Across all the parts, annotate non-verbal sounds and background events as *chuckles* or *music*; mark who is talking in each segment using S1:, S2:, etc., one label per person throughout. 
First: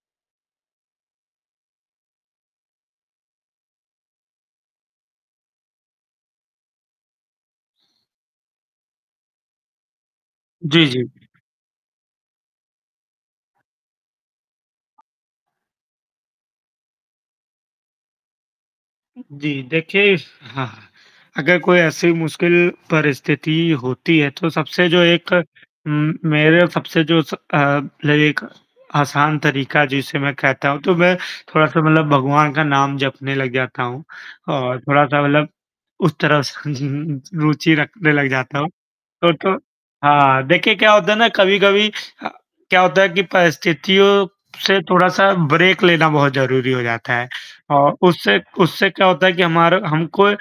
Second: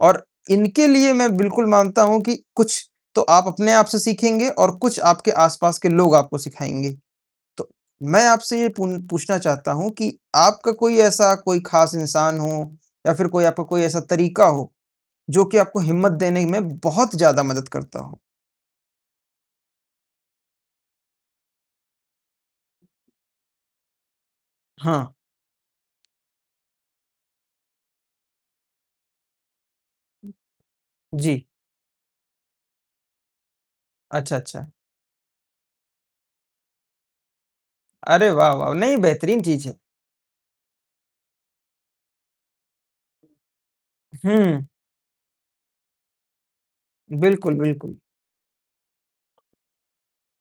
S1: और इनके लिए मैं बिल्कुल मानता हूँ कि कुछ तो आप अपने आप से सीखेंगे और कुछ आपके आसपास के लोग आपको सिखाएँगे। तो मैं आपसे ये पू पूछना चाहता हूँ कि आपका
S2: जी,
S1: कोई
S2: जी।
S1: ऐसा कोई खास इंसान हो या फ़िर कोई आपका कोई ऐसा तरीका हो। जो कि आपको हिम्मत देने में बहुत ज़्यादा मदद करता हो?
S2: जी देखिए हाँ, अगर कोई ऐसी मुश्किल परिस्थिति होती है तो सबसे जो
S1: हाँ।
S2: एक म मेरे सबसे जो अ, एक आसान तरीका जिसे मैं कहता हूँ। तो मैं
S1: जी।
S2: थोड़ा-सा मतलब भगवान का नाम जपने लग जाता हूँ
S1: अच्छा, अच्छा।
S2: और थोड़ा-सा मतलब उस तरफ *chuckles* रुचि रखने लग
S1: अरे वाह
S2: जाता हूँ।
S1: वाह! नहीं,
S2: तो
S1: बेहतरीन
S2: तो
S1: चीज़ है।
S2: हाँ, देखिए क्या होता है ना कभी-कभी क्या होता है कि परिस्थितियों
S1: हुँ।
S2: से थोड़ा-सा ब्रेक लेना बहुत ज़रूरी हो जाता है।
S1: बिल्कुल,
S2: और
S1: बिल्कुल।
S2: उससे उससे क्या होता है कि हमारा हमको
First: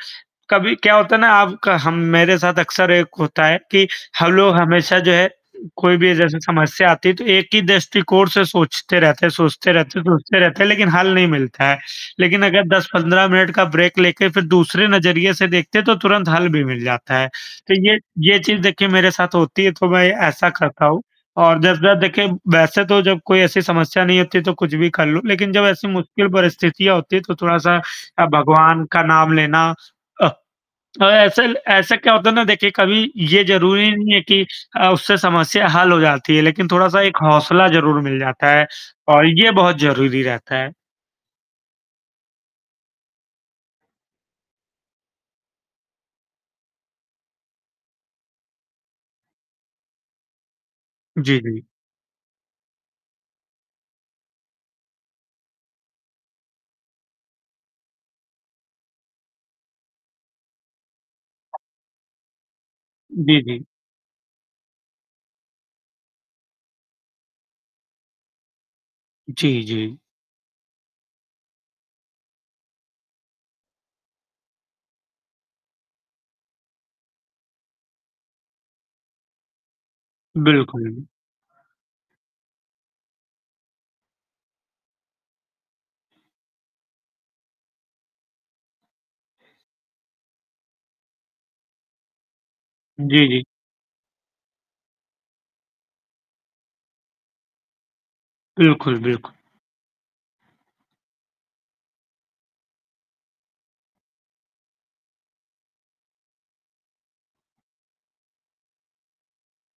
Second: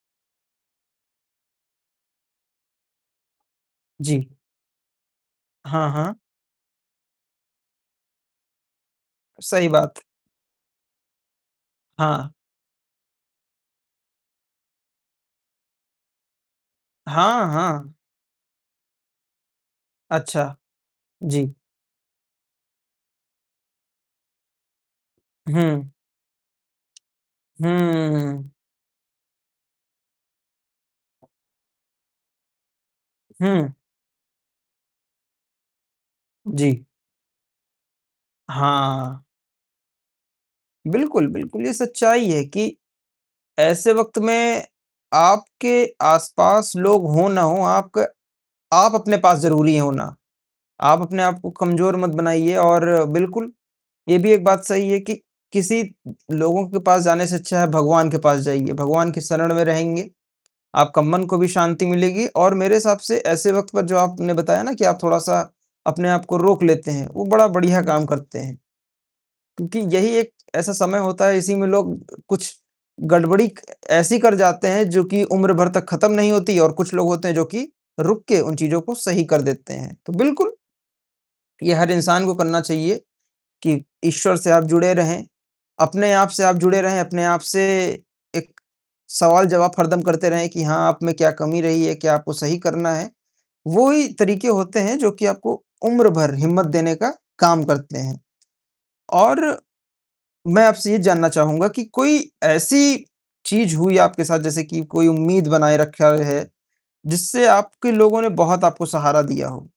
S2: कभी क्या होता है ना आपका हम मेरे साथ अक्सर एक होता है कि
S1: जी।
S2: हम लोग हमेशा जो है उ
S1: हाँ,
S2: कोई भी
S1: हाँ।
S2: जैसे समस्या आती है तो एक ही दृष्टिकोण से सोचते रहते हैं
S1: सही
S2: सोचते रहते
S1: बात।
S2: हैं सोचते रहते हैं लेकिन हल नहीं मिलता है।
S1: हाँ।
S2: लेकिन अगर 10-15 मिनट का ब्रेक लेके फ़िर दूसरे नज़रिए से देखते हैं तो तुरंत हल भी मिल जाता है।
S1: हाँ,
S2: तो
S1: हाँ।
S2: ये ये चीज़ देखिए मेरे साथ होती है तो मैं ऐसा
S1: अच्छा।
S2: करता हूँ
S1: जी।
S2: और जब जब देखिए वैसे तो जब कोई ऐसी समस्या नहीं होती तो कुछ भी कर लूँ। लेकिन जब ऐसी
S1: हुँ।
S2: मुश्किल परिस्थितियाँ होती है तो
S1: हुँ,
S2: थोड़ा-सा अ,
S1: हुँ।
S2: भगवान का नाम लेना। अ, ऐसे ऐसे क्या होता है ना देखिए कभी ये
S1: हुँ।
S2: ज़रूरी नहीं है कि अ, उससे समस्या हल हो जाती है लेकिन
S1: जी।
S2: थोड़ा-सा एक हौसला ज़रूर मिल जाता है
S1: हाँ।
S2: और ये बहुत ज़रूरी रहता है।
S1: बिल्कुल, बिल्कुल ये सच्चाई है कि ऐसे वक़्त में आपके आसपास लोग हो ना हो, आपका आप अपने पास ज़रूरी हैं होना। आप अपने आप
S2: जी,
S1: को
S2: जी।
S1: कमज़ोर मत बनाइए और बिल्कुल ये भी एक बात सही है कि किसी उ लोगों के पास जाने से अच्छा है भगवान के पास जाइए। भगवान के शरण में रहेंगे, आपका मन को भी शांति मिलेगी और मेरे हिसाब से
S2: जी,
S1: ऐसे
S2: जी।
S1: वक़्त पे जो आपने बताया ना कि आप थोड़ा-सा अपने आप को रोक लेते हैं, वो बड़ा बढ़िया काम करते हैं।
S2: जी,
S1: क्योंकि
S2: जी।
S1: यही एक ऐसा समय होता है, इसी में लोग अ, कुछ गड़बड़ी ए ऐसी कर जाते हैं जो कि उम्र भर तक खत्म नहीं होती और कुछ लोग होते हैं जो कि रुक के उन चीज़ों को सही कर देते हैं। तो बिल्कुल
S2: बिल्कुल।
S1: ये हर इंसान को करना चाहिए कि ईश्वर से आप जुड़े रहें। अपने आप से आप जुड़े रहें, अपने आप से एक सवाल-जवाब हरदम करते रहें कि हाँ आप में क्या कमी रही है, क्या आपको सही करना है।
S2: जी, जी।
S1: वो ही तरीके होते हैं जो कि आपको उम्र भर हिम्मत देने का काम करते हैं।
S2: बिल्कुल, बिल्कुल।
S1: और मैं आपसे ये जानना चाहूँगा कि कोई ऐसी चीज़ हुई आपके साथ जैसे कि कोई उम्मीद बनाए रखा है। जिससे आपके लोगों ने बहुत आपको सहारा दिया हो?